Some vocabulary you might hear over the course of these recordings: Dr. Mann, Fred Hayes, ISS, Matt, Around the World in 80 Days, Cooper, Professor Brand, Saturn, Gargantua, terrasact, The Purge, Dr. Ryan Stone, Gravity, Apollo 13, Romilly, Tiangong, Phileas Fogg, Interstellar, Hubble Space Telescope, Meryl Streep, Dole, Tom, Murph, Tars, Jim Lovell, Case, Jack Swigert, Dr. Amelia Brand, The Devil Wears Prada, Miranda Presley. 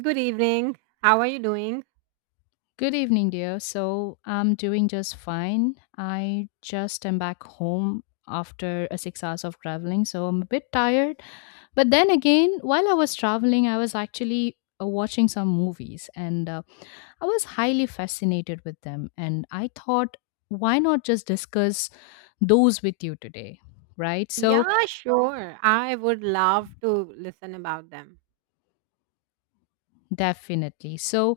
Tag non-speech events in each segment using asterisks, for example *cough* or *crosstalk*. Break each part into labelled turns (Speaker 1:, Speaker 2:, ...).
Speaker 1: Good evening. How are you doing?
Speaker 2: Good evening, dear. So I'm doing just fine. I just am back home after a six hours of traveling, so I'm a bit tired. But then again, while I was traveling, I was actually watching some movies and I was highly fascinated with them. And I thought, why not just discuss those with you today? Right? So,
Speaker 1: Yeah, sure. I would love to listen about them.
Speaker 2: definitely. So,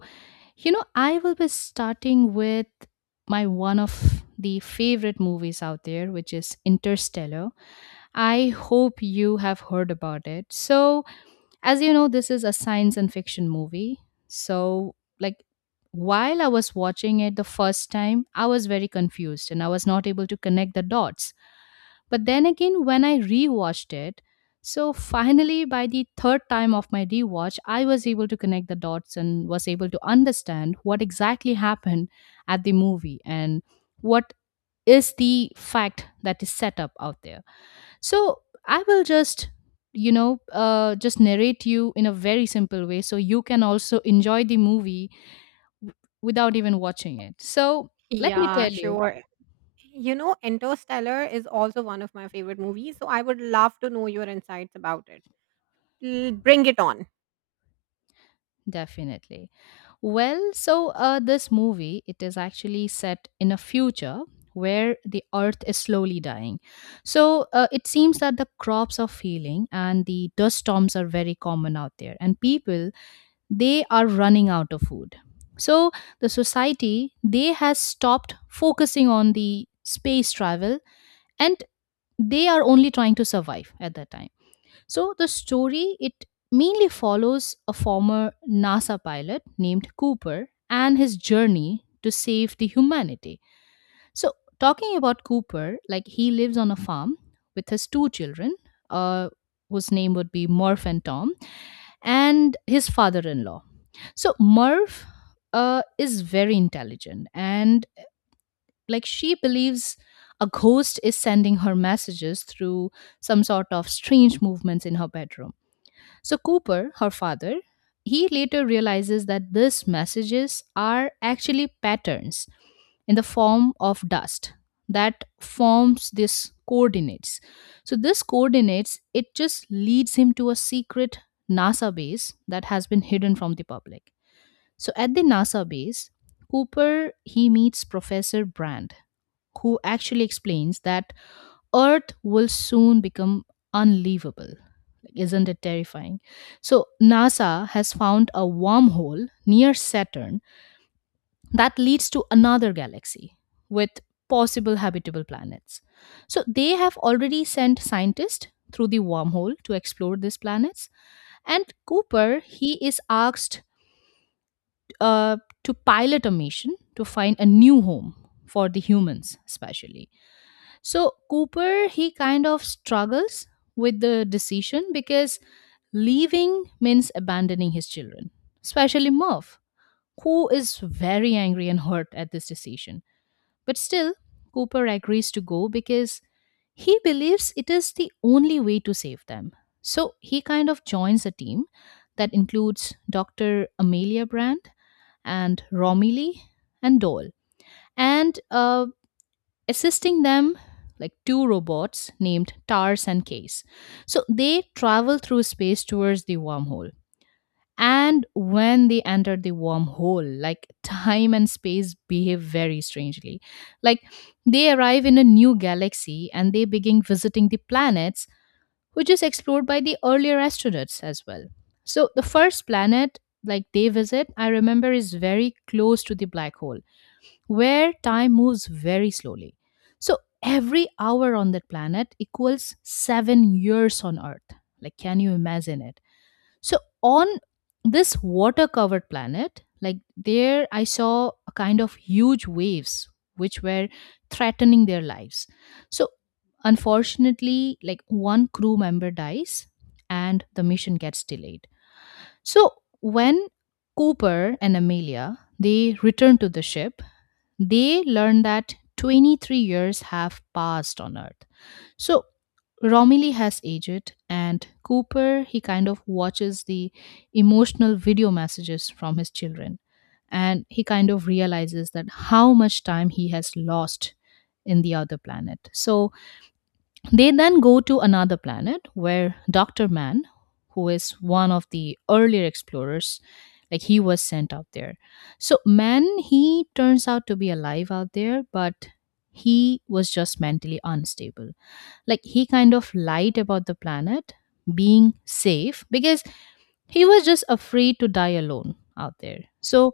Speaker 2: you know, I will be starting with my one of the favorite movies out there, which is Interstellar. I hope you have heard about it. So, as you know, this is a science and fiction movie. So, like, while I was watching it the first time, I was very confused and I was not able to connect the dots. But then again, when I rewatched it, so finally by the third time of my rewatch, I was able to connect the dots and was able to understand what exactly happened at the movie and what is the fact that is set up out there. So I will just just narrate you in a very simple way so you can also enjoy the movie w- without even watching it so let me
Speaker 1: Yeah,
Speaker 2: tell you
Speaker 1: sure. You know, Interstellar is also one of my favorite movies, so I would love to know your insights about it. Bring it on.
Speaker 2: definitely. Well, so this movie it is actually set in a future where the earth is slowly dying. So it seems that the crops are failing and the dust storms are very common out there and people they are running out of food. So the society they has stopped focusing on the space travel and they are only trying to survive at that time. So the story it mainly follows a former NASA pilot named Cooper and his journey to save the humanity. So talking about Cooper, like he lives on a farm with his two children, uh, whose name would be Murph and Tom, and his father-in-law. So Murph is very intelligent and like she believes a ghost is sending her messages through some sort of strange movements in her bedroom so Cooper, her father, he later realizes that these messages are actually patterns in the form of dust that forms this coordinates. So this coordinates it just leads him to a secret NASA base that has been hidden from the public. So at the NASA base, Cooper he meets Professor Brand who actually explains that Earth will soon become unlivable. Like, isn't it terrifying? So, NASA has found a wormhole near Saturn that leads to another galaxy with possible habitable planets. So, they have already sent scientists through the wormhole to explore these planets. And Cooper, he is asked uh, to pilot a mission to find a new home for the humans, especially. So Cooper, he kind of struggles with the decision because leaving means abandoning his children, especially Murph, who is very angry and hurt at this decision. But still, Cooper agrees to go because he believes it is the only way to save them. So he kind of joins a team that includes Dr. Amelia Brand and Romilly and Dole. And assisting them like two robots named Tars and Case. So they travel through space towards the wormhole. And when they enter the wormhole, like *laughs* time and space behave very strangely. Like they arrive in a new galaxy and they begin visiting the planets, which is explored by the earlier astronauts as well. So the first planet like they visit, I remember, is very close to the black hole where time moves very slowly. So every hour on that planet equals seven years on Earth. Like, can you imagine it? So, on this water covered planet, like there, I saw a kind of huge waves which were threatening their lives. So, unfortunately, like one crew member dies and the mission gets delayed. So, when Cooper and Amelia they return to the ship, they learn that 23 years have passed on Earth. So Romilly has aged, and Cooper, he kind of watches the emotional video messages from his children. And he kind of realizes that how much time he has lost in the other planet. So they then go to another planet where Dr. Mann, who is one of the earlier explorers, like he was sent out there. So Mann, he turns out to be alive out there, but he was just mentally unstable. Like he kind of lied about the planet being safe because he was just afraid to die alone out there. So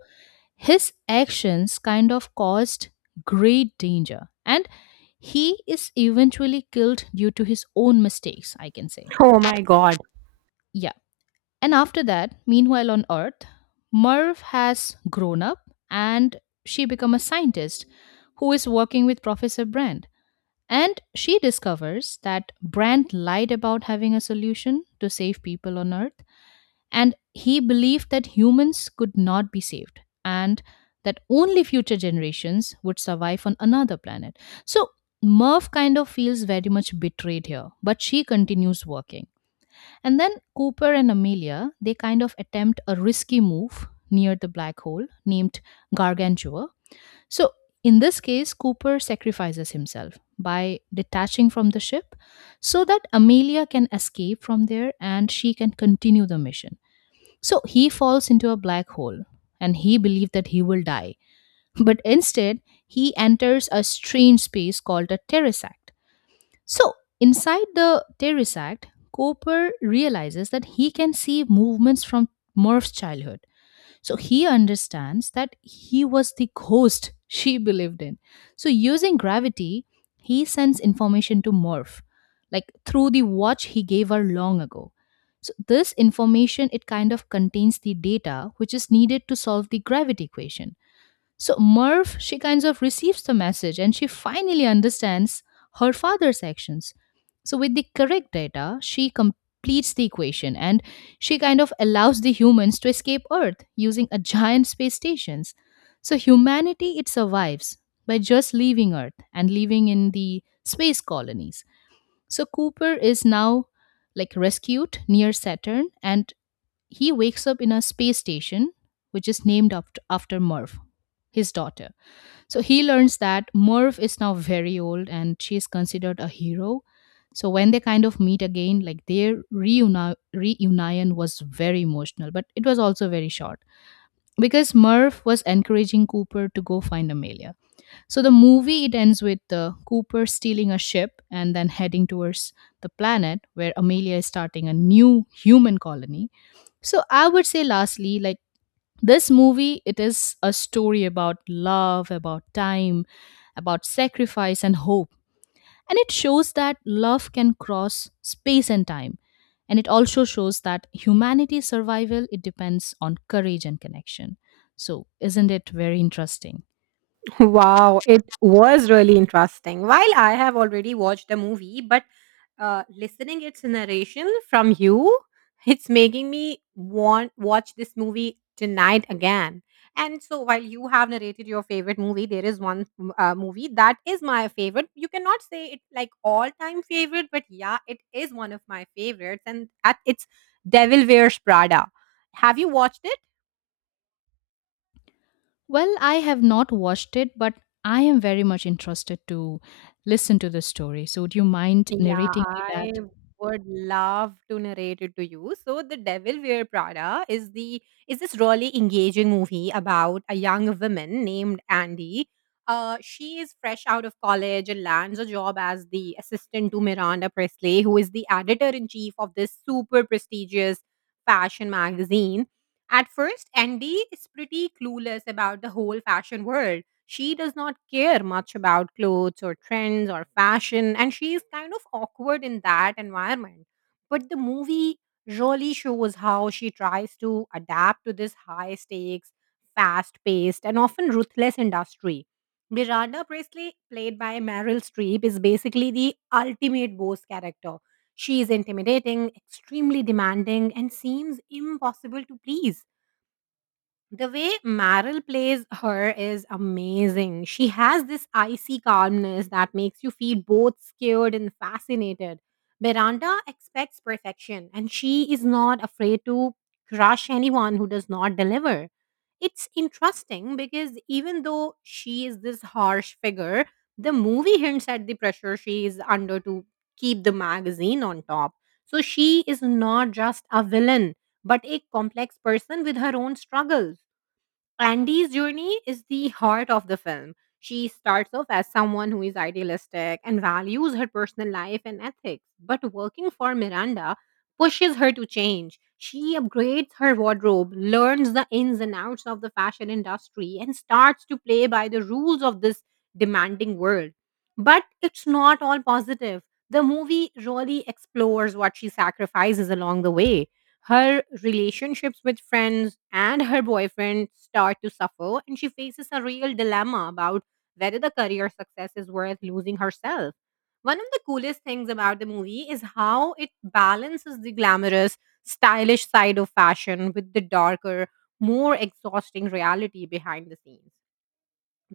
Speaker 2: his actions kind of caused great danger, and he is eventually killed due to his own mistakes, I can say.
Speaker 1: Oh my god.
Speaker 2: Yeah. And after that, meanwhile on Earth, Merv has grown up and she become a scientist who is working with Professor Brand. And she discovers that Brand lied about having a solution to save people on Earth. And he believed that humans could not be saved and that only future generations would survive on another planet. So Merv kind of feels very much betrayed here, but she continues working. And then Cooper and Amelia, they kind of attempt a risky move near the black hole named Gargantua. So in this case, Cooper sacrifices himself by detaching from the ship so that Amelia can escape from there and she can continue the mission. So he falls into a black hole and he believes that he will die. But instead, he enters a strange space called a terrasact. So inside the terrasact, Cooper realizes that he can see movements from Murph's childhood so he understands that he was the ghost she believed in. So using gravity, he sends information to Morph, like through the watch he gave her long ago. So this information it kind of contains the data which is needed to solve the gravity equation. So Merv, she kind of receives the message and she finally understands her father's actions. So with the correct data, she completes the equation and she kind of allows the humans to escape Earth using a giant space stations. So humanity it survives by just leaving Earth and living in the space colonies. So Cooper is now like rescued near Saturn and he wakes up in a space station which is named after Merv, his daughter. So he learns that Merv is now very old and she is considered a hero. So when they kind of meet again, like their reunion was very emotional, but it was also very short because Merv was encouraging Cooper to go find Amelia. So the movie it ends with Cooper stealing a ship and then heading towards the planet where Amelia is starting a new human colony. So I would say lastly, like this movie it is a story about love about time about sacrifice and hope and it shows that love can cross space and time and it also shows that humanity's survival it depends on courage and connection so isn't it very interesting.
Speaker 1: Wow, it was really interesting. While I have already watched the movie, but listening its narration from you, it's making me want watch this movie tonight again. And so, while you have narrated your favorite movie, there is one movie that is my favorite. You cannot say it like all time favorite, but yeah, it is one of my favorites, and at, it's Devil Wears Prada. Have you watched it?
Speaker 2: Well, I have not watched it but I am very much interested to listen to the story so would you mind
Speaker 1: Yeah,
Speaker 2: narrating me that.
Speaker 1: I would love to narrate it to you. So, The Devil Wear Prada is the is this really engaging movie about a young woman named Andy. She is fresh out of college and lands a job as the assistant to Miranda Presley, who is the editor in chief of this super prestigious fashion magazine. At first, Andy is pretty clueless about the whole fashion world. She does not care much about clothes or trends or fashion, and she is kind of awkward in that environment. But the movie really shows how she tries to adapt to this high stakes, fast paced, and often ruthless industry. Miranda Presley, played by Meryl Streep, is basically the ultimate boss character. She is intimidating, extremely demanding, and seems impossible to please. The way Meryl plays her is amazing. She has this icy calmness that makes you feel both scared and fascinated. Miranda expects perfection and she is not afraid to crush anyone who does not deliver. It's interesting because even though she is this harsh figure, the movie hints at the pressure she is under to keep the magazine on top. So she is not just a villain, but a complex person with her own struggles. Andy's journey is the heart of the film. She starts off as someone who is idealistic and values her personal life and ethics, but working for Miranda pushes her to change. She upgrades her wardrobe, learns the ins and outs of the fashion industry, and starts to play by the rules of this demanding world. But it's not all positive. The movie really explores what she sacrifices along the way her relationships with friends and her boyfriend start to suffer, and she faces a real dilemma about whether the career success is worth losing herself. One of the coolest things about the movie is how it balances the glamorous, stylish side of fashion with the darker, more exhausting reality behind the scenes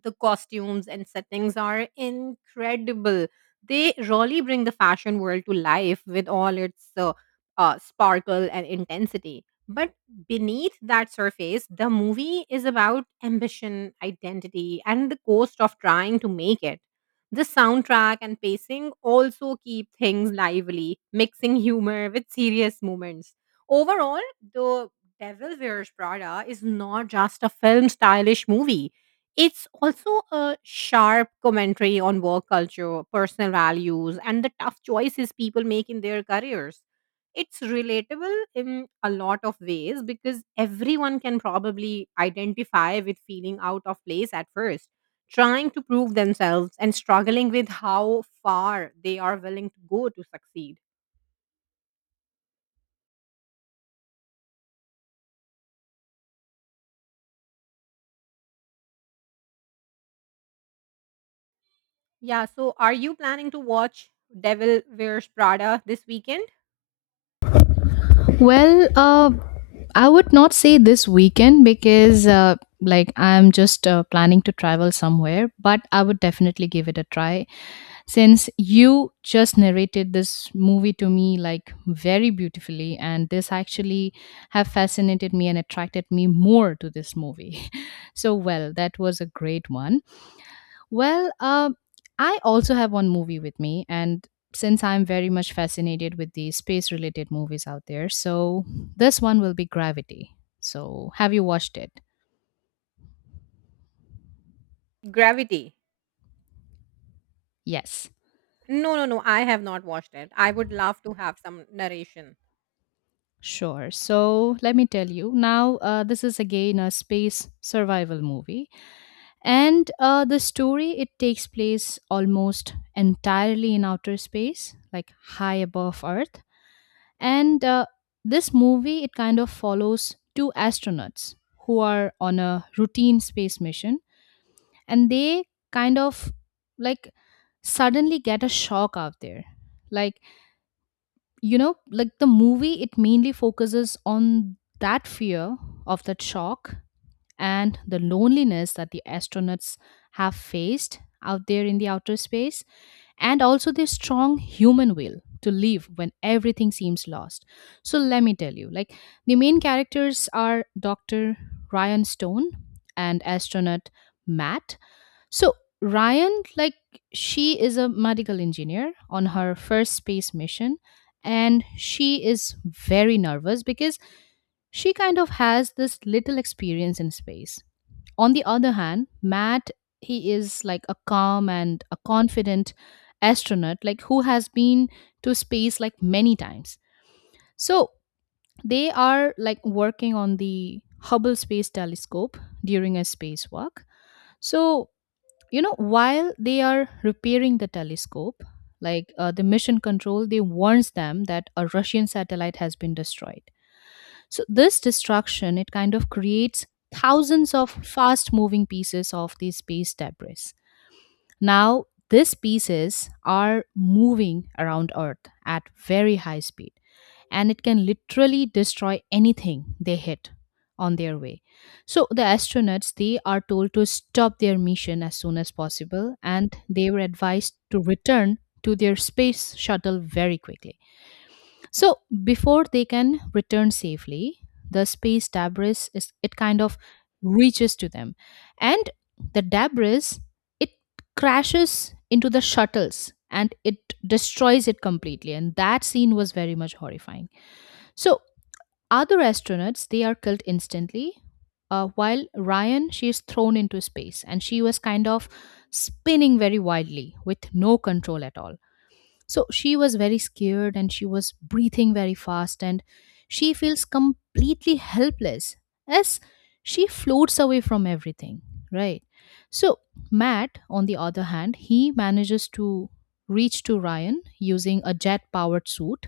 Speaker 1: the costumes and settings are incredible. They really bring the fashion world to life with all its sparkle and intensity. But beneath that surface, the movie is about ambition, identity, and the cost of trying to make it. The soundtrack and pacing also keep things lively, mixing humor with serious moments. Overall, The Devil Wears Prada is not just a film stylish movie it's also a sharp commentary on work culture, personal values, and the tough choices people make in their careers. It's relatable in a lot of ways because everyone can probably identify with feeling out of place at first, trying to prove themselves and struggling with how far they are willing to go to succeed. Yeah, so are you planning to watch Devil Wears Prada this weekend?
Speaker 2: Well, I would not say this weekend because, like, I'm just planning to travel somewhere, but I would definitely give it a try. Since you just narrated this movie to me, like, very beautifully, and this actually have fascinated me and attracted me more to this movie. *laughs* So, well, that was a great one. Well, I also have one movie with me, and since I'm very much fascinated with the space related movies out there, so this one will be Gravity. So, have you watched it?
Speaker 1: Gravity.
Speaker 2: Yes.
Speaker 1: No, no, no. I have not watched it. I would love to have some narration.
Speaker 2: Sure. So let me tell you now, this is again a space survival movie. And the story, it takes place almost entirely in outer space, like high above Earth. And this movie, it kind of follows two astronauts who are on a routine space mission and they kind of like suddenly get a shock out there. Like, you know, like the movie, it mainly focuses on that fear of that shock and the loneliness that the astronauts have faced out there in the outer space and also this strong human will to live when everything seems lost. So let me tell you, like the main characters are Dr. Ryan Stone and astronaut Matt. So Ryan, like she is a medical engineer on her first space mission and she is very nervous because she kind of has this little experience in space on the other hand, Matt, he is like a calm and a confident astronaut, like who has been to space like many times. So they are like working on the Hubble Space Telescope during a spacewalk. So, you know, while they are repairing the telescope, like the mission control, they warns them that a Russian satellite has been destroyed. So this destruction it kind of creates thousands of fast moving pieces of these space debris. Now these pieces are moving around Earth at very high speed and it can literally destroy anything they hit on their way. So the astronauts they are told to stop their mission as soon as possible and they were advised to return to their space shuttle very quickly. So before they can return safely, the space debris is it kind of reaches to them, and the debris it crashes into the shuttles and it destroys it completely. And that scene was very much horrifying. So other astronauts they are killed instantly, while Ryan she is thrown into space and she was kind of spinning very wildly with no control at all. So she was very scared and she was breathing very fast and she feels completely helpless as she floats away from everything, right? So Matt, on the other hand, he manages to reach to Ryan using a jet powered suit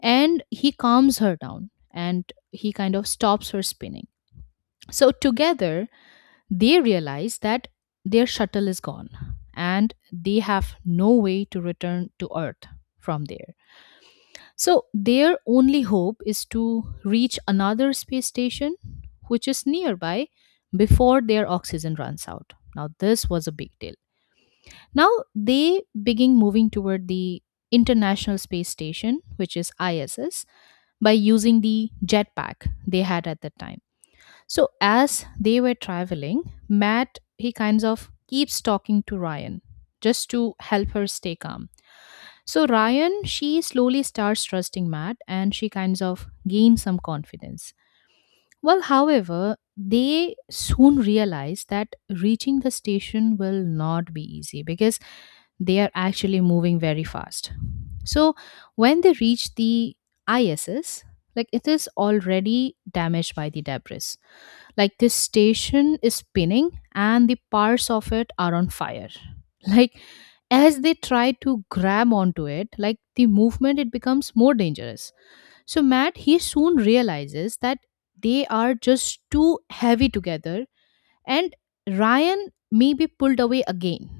Speaker 2: and he calms her down and he kind of stops her spinning. So together they realize that their shuttle is gone and they have no way to return to Earth from there. So their only hope is to reach another space station, which is nearby, before their oxygen runs out. Now, this was a big deal. Now, they begin moving toward the International Space Station, which is ISS, by using the jetpack they had at the time. So, as they were traveling, Matt, he kinds of keeps talking to Ryan just to help her stay calm. So Ryan, she slowly starts trusting Matt and she kinds of gains some confidence. Well, however, they soon realize that reaching the station will not be easy because they are actually moving very fast. So when they reach the ISS, like it is already damaged by the debris. Like this station is spinning and the parts of it are on fire. *laughs* Like as they try to grab onto it, like the movement it becomes more dangerous. So Matt he soon realizes that they are just too heavy together and Ryan may be pulled away again.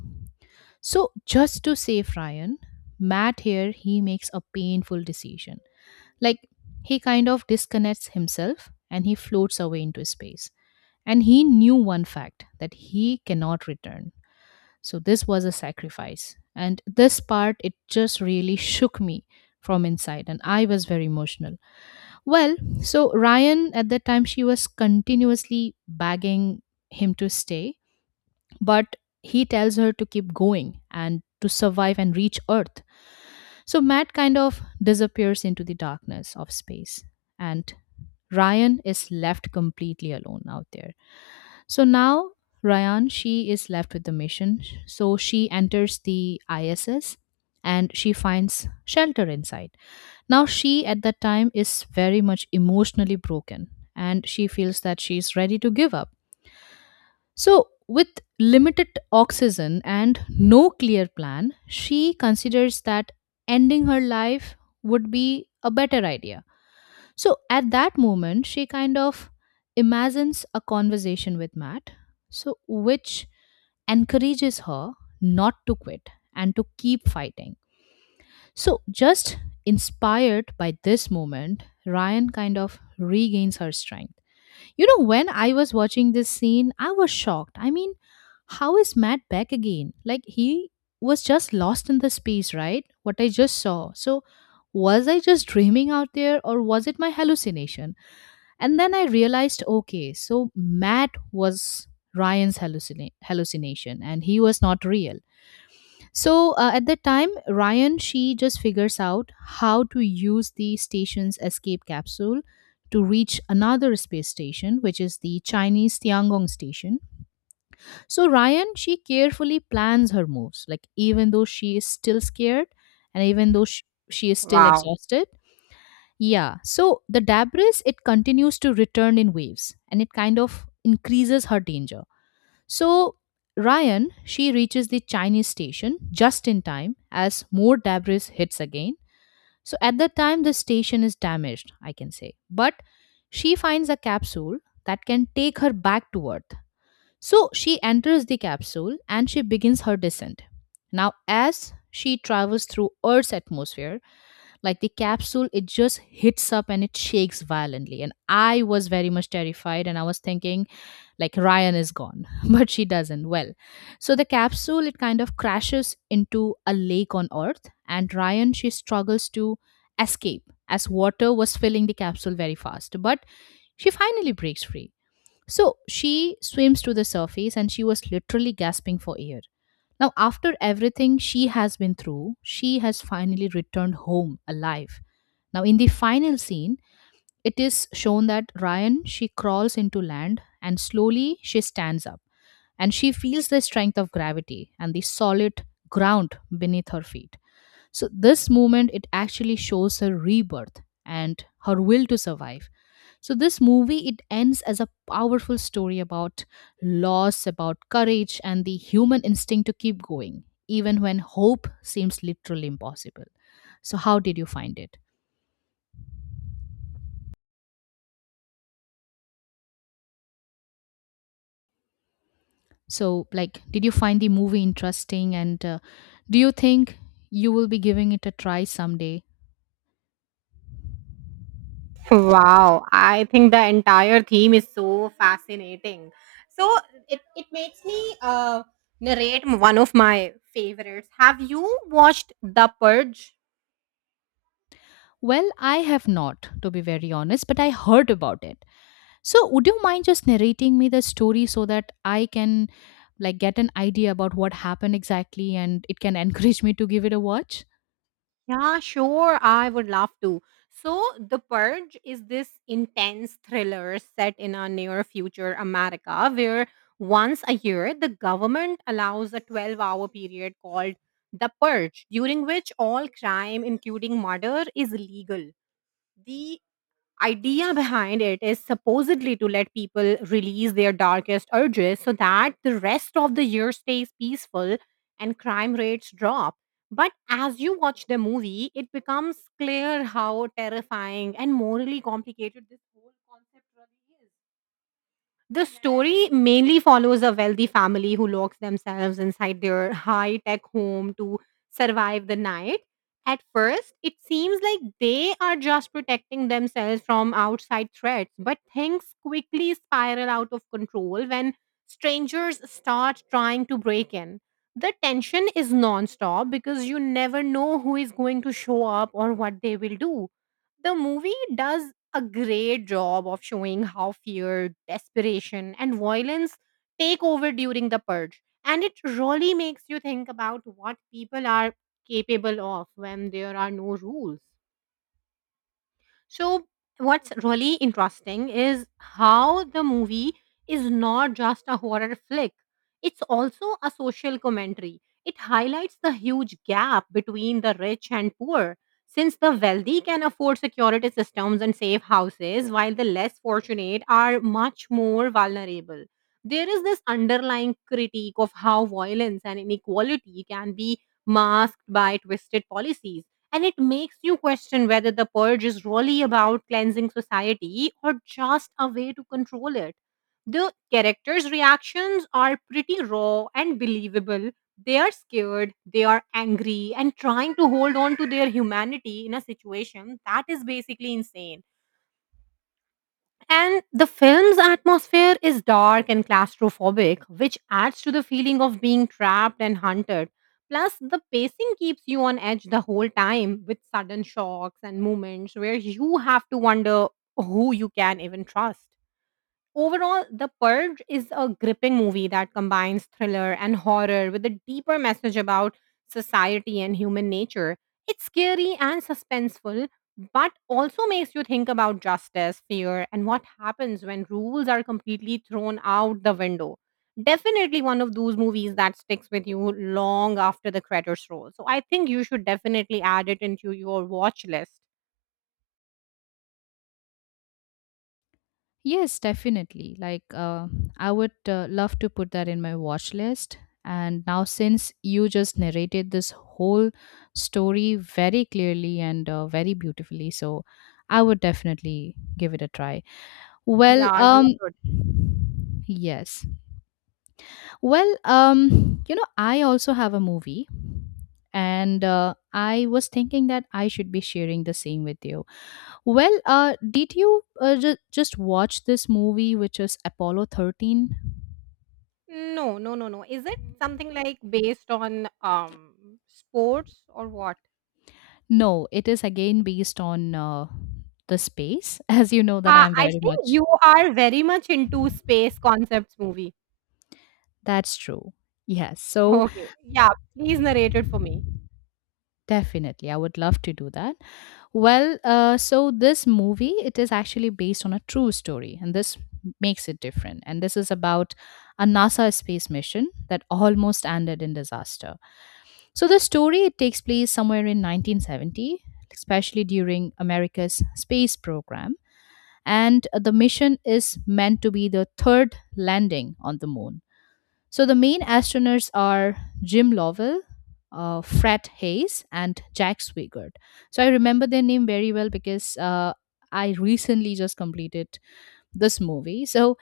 Speaker 2: So just to save Ryan, Matt here he makes a painful decision. Like he kind of disconnects himself and he floats away into space. And he knew one fact that he cannot return. So this was a sacrifice. And this part, it just really shook me from inside. And I was very emotional. Well, so Ryan, at that time, she was continuously begging him to stay. But he tells her to keep going and to survive and reach Earth. So Matt kind of disappears into the darkness of space. And Ryan is left completely alone out there. So now Ryan, she is left with the mission. So she enters the ISS and she finds shelter inside. Now she at that time is very much emotionally broken and she feels that she is ready to give up. So with limited oxygen and no clear plan, she considers that ending her life would be a better idea. So at that moment, she kind of imagines a conversation with Matt, so which encourages her not to quit and to keep fighting. So just inspired by this moment, Ryan kind of regains her strength. You know, when I was watching this scene, I was shocked. I mean, how is Matt back again? Like he was just lost in the space, right? What I just saw. So was I just dreaming out there or was it my hallucination? And then I realized okay, so Matt was Ryan's hallucination and he was not real. So at that time, Ryan, she just figures out how to use the station's escape capsule to reach another space station, which is the Chinese Tiangong station. So Ryan, she carefully plans her moves, like even though she is still scared and even though she is still
Speaker 1: Wow.
Speaker 2: exhausted, yeah. So the debris it continues to return in waves and it kind of increases her danger. So Ryan, she reaches the Chinese station just in time as more debris hits again. So at that time the station is damaged, I can say. But she finds a capsule that can take her back to Earth. So she enters the capsule and she begins her descent. Now as she travels through Earth's atmosphere, like the capsule it just hits up and it shakes violently and I was very much terrified and I was thinking like Ryan is gone. *laughs* But she doesn't. Well, so the capsule it kind of crashes into a lake on Earth and Ryan she struggles to escape as water was filling the capsule very fast, but she finally breaks free. So she swims to the surface and she was literally gasping for air. Now after everything she has been through, she has finally returned home alive. Now, in the final scene, it is shown that Ryan she crawls into land and slowly she stands up and she feels the strength of gravity and the solid ground beneath her feet. So this movement it actually shows her rebirth and her will to survive. So this movie it ends as a powerful story about loss, about courage and the human instinct to keep going even when hope seems literally impossible. So how did you find it? So, like, did you find the movie interesting and do you think you will be giving it a try someday?
Speaker 1: Wow. I think the entire theme is so fascinating. So it makes me narrate one of my favorites. Have you watched The Purge?
Speaker 2: Well, I have not, to be very honest, but I heard about it. So, would you mind just narrating me the story so that I can like get an idea about what happened exactly and it can *laughs* encourage me to give it a watch?
Speaker 1: Yeah, sure. I would love to. So, The Purge is this intense thriller set in a near future America where once a year the government allows a 12-hour period called The Purge, during which all crime, including murder, is legal. The idea behind it is supposedly to let people release their darkest urges so that the rest of the year stays peaceful and crime rates drop. But as you watch the movie, it becomes clear how terrifying and morally complicated this whole concept really is. The story mainly follows a wealthy family who locks themselves inside their high tech home to survive the night. At first, it seems like they are just protecting themselves from outside threats, but things quickly spiral out of control when strangers start trying to break in. The tension is non stop because you never know who is going to show up or what they will do the movie does a great job of showing how fear, desperation, and violence take over during the purge. And it really makes you think about what people are capable of when there are no rules. So, what's really interesting is how the movie is not just a horror flick, it's also a social commentary. It highlights the huge gap between the rich and poor. Since the wealthy can afford security systems and safe houses, while the less fortunate are much more vulnerable, there is this underlying critique of how violence and inequality can be masked by twisted policies and it makes you question whether the purge is really about cleansing society or just a way to control it. The characters' reactions are pretty raw and believable. They are scared, they are angry, and trying to hold on to their humanity in a situation that is basically insane. And the film's atmosphere is dark and claustrophobic, which adds to the feeling of being trapped and hunted. Plus, the pacing keeps you on edge the whole time with sudden shocks and moments where you have to wonder who you can even trust. Overall, The Purge is a gripping movie that combines thriller and horror with a deeper message about society and human nature. It's scary and suspenseful, but also makes you think about justice, fear, and what happens when rules are completely thrown out the window. Definitely one of those movies that sticks with you long after the credits roll. So I think you should definitely add it into your watch list.
Speaker 2: Yes, definitely. Like, I would love to put that in my watch list. And now, since you just narrated this whole story very clearly and very beautifully, so I would definitely give it a try. Well,
Speaker 1: Yeah, you should.
Speaker 2: yes. Well, you know, I also have a movie, and I was thinking that I should be sharing the same with you. Well, did you just watch this movie, which is Apollo 13?
Speaker 1: No, no, no, no. Is it something like based on sports or what?
Speaker 2: No, it is again based on the space, *laughs* as you know that I'm
Speaker 1: I
Speaker 2: very
Speaker 1: think
Speaker 2: much.
Speaker 1: you are very much into space concepts movie.
Speaker 2: That's true. Yes, so
Speaker 1: Okay. Yeah, please narrate it for me.
Speaker 2: definitely, I would love to do that. Well, so this movie, it is actually based on a true story, and this makes it different. And this is about a NASA space mission that almost ended in disaster. So the story it takes place somewhere in 1970, especially during America's space program, and the mission is meant to be the third landing on the moon. So the main astronauts are Jim Lovell, Fred Hayes, and Jack Swigert. So I remember their name very well because I recently just completed this movie. So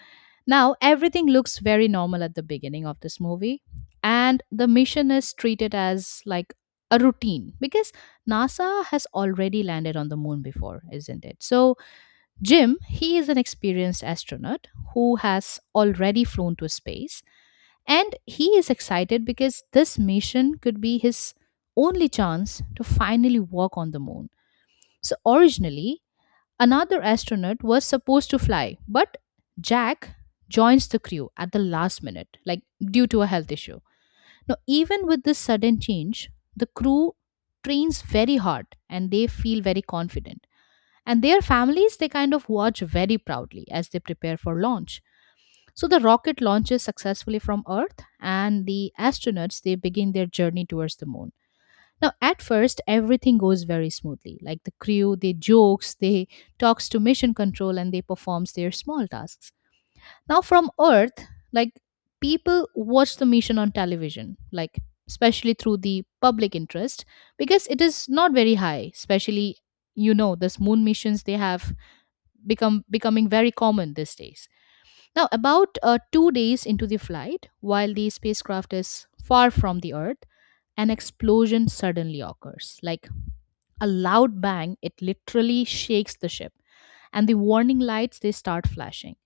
Speaker 2: now, everything looks very normal at the beginning of this movie, and the mission is treated as like a routine because NASA has already landed on the moon before, isn't it? So, Jim, he is an experienced astronaut who has already flown to space, and he is excited because this mission could be his only chance to finally walk on the moon. So, originally, another astronaut was supposed to fly, but Jack joins the crew at the last minute, like due to a health issue. Now, even with this sudden change, the crew trains very hard and they feel very confident. And their families, they kind of watch very proudly as they prepare for launch. So the rocket launches successfully from Earth, and the astronauts they begin their journey towards the moon. Now, at first, everything goes very smoothly. Like the crew, they jokes, they talks to mission control, and they performs their small tasks. Now, from Earth, like people watch the mission on television, like especially through the public interest, because it is not very high. Especially, you know, this moon missions they have become becoming very common these days. Now, about 2 days into the flight, while the spacecraft is far from the Earth, an explosion suddenly occurs. Like a loud bang, it literally shakes the ship, and the warning lights they start flashing.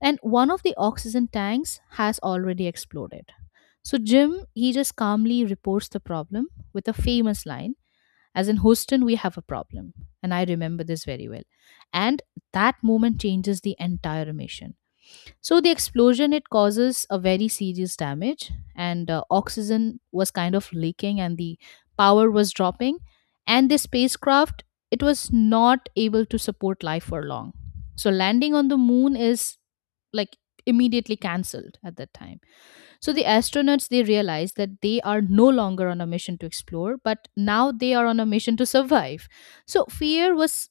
Speaker 2: And one of the oxygen tanks has already exploded. So Jim, he just calmly reports the problem with a famous line, as in Houston, we have a problem. And I remember this very well. And that moment changes the entire mission. So the explosion it causes a very serious damage, and oxygen was kind of leaking, and the power was dropping, and the spacecraft it was not able to support life for long. So landing on the moon is like immediately cancelled at that time. So the astronauts they realized that they are no longer on a mission to explore, but now they are on a mission to survive. So fear was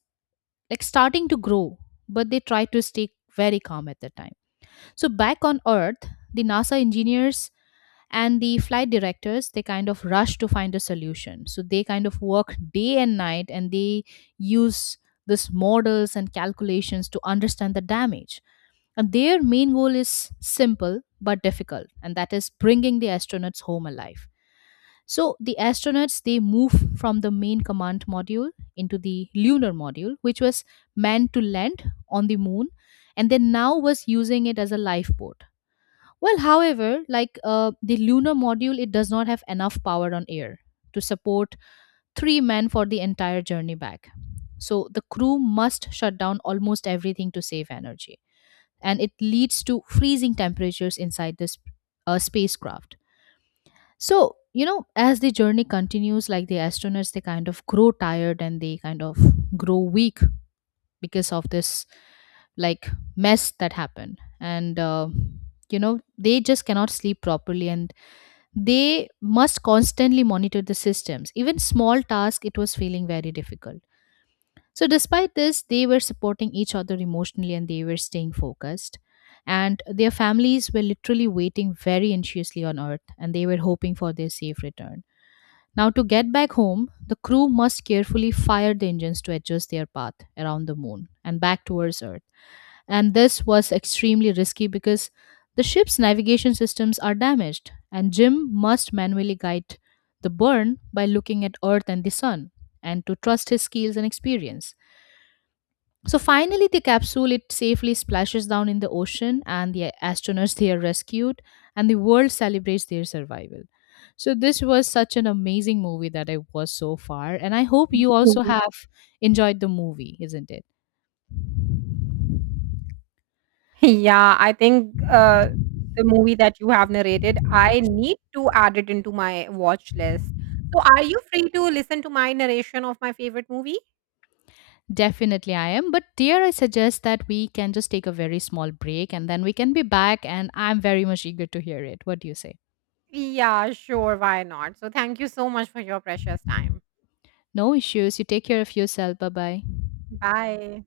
Speaker 2: like starting to grow, but they tried to stay very calm at that time. So back on Earth, the NASA engineers and the flight directors they kind of rush to find a solution. So they kind of work day and night and they use these models and calculations to understand the damage. And their main goal is simple but difficult and that is bringing the astronauts home alive. So the astronauts they move from the main command module into the lunar module which was meant to land on the moon and they now was using it as a lifeboat. Well, however, like the lunar module, it does not have enough power on air to support three men for the entire journey back. So the crew must shut down almost everything to save energy. And it leads to freezing temperatures inside this spacecraft. So, you know, as the journey continues, like the astronauts, they kind of grow tired and they kind of grow weak because of this like mess that happened. And, you know, they just cannot sleep properly and they must constantly monitor the systems. Even small tasks, it was feeling very difficult. So, despite this, they were supporting each other emotionally and they were staying focused. And their families were literally waiting very anxiously on Earth and they were hoping for their safe return. Now, to get back home, the crew must carefully fire the engines to adjust their path around the moon and back towards Earth, and this was extremely risky because the ship's navigation systems are damaged, and Jim must manually guide the burn by looking at Earth and the Sun, and to trust his skills and experience. So finally, the capsule it safely splashes down in the ocean, and the astronauts they are rescued, and the world celebrates their survival. So this was such an amazing movie that I was so far, and I hope you also
Speaker 1: Yeah.
Speaker 2: have enjoyed the movie, isn't it?
Speaker 1: Yeah, I think the movie that you have narrated, I need to add it into my watch list. So are you free to listen to my narration of my favorite movie?
Speaker 2: Definitely, I am. But dear, I suggest that we can just take a very small break and then we can be back. And I'm very much eager to hear it. What do you say?
Speaker 1: Yeah, sure, why not? So thank you so much for your precious time.
Speaker 2: No issues. You take care of yourself. Bye bye.
Speaker 1: Bye.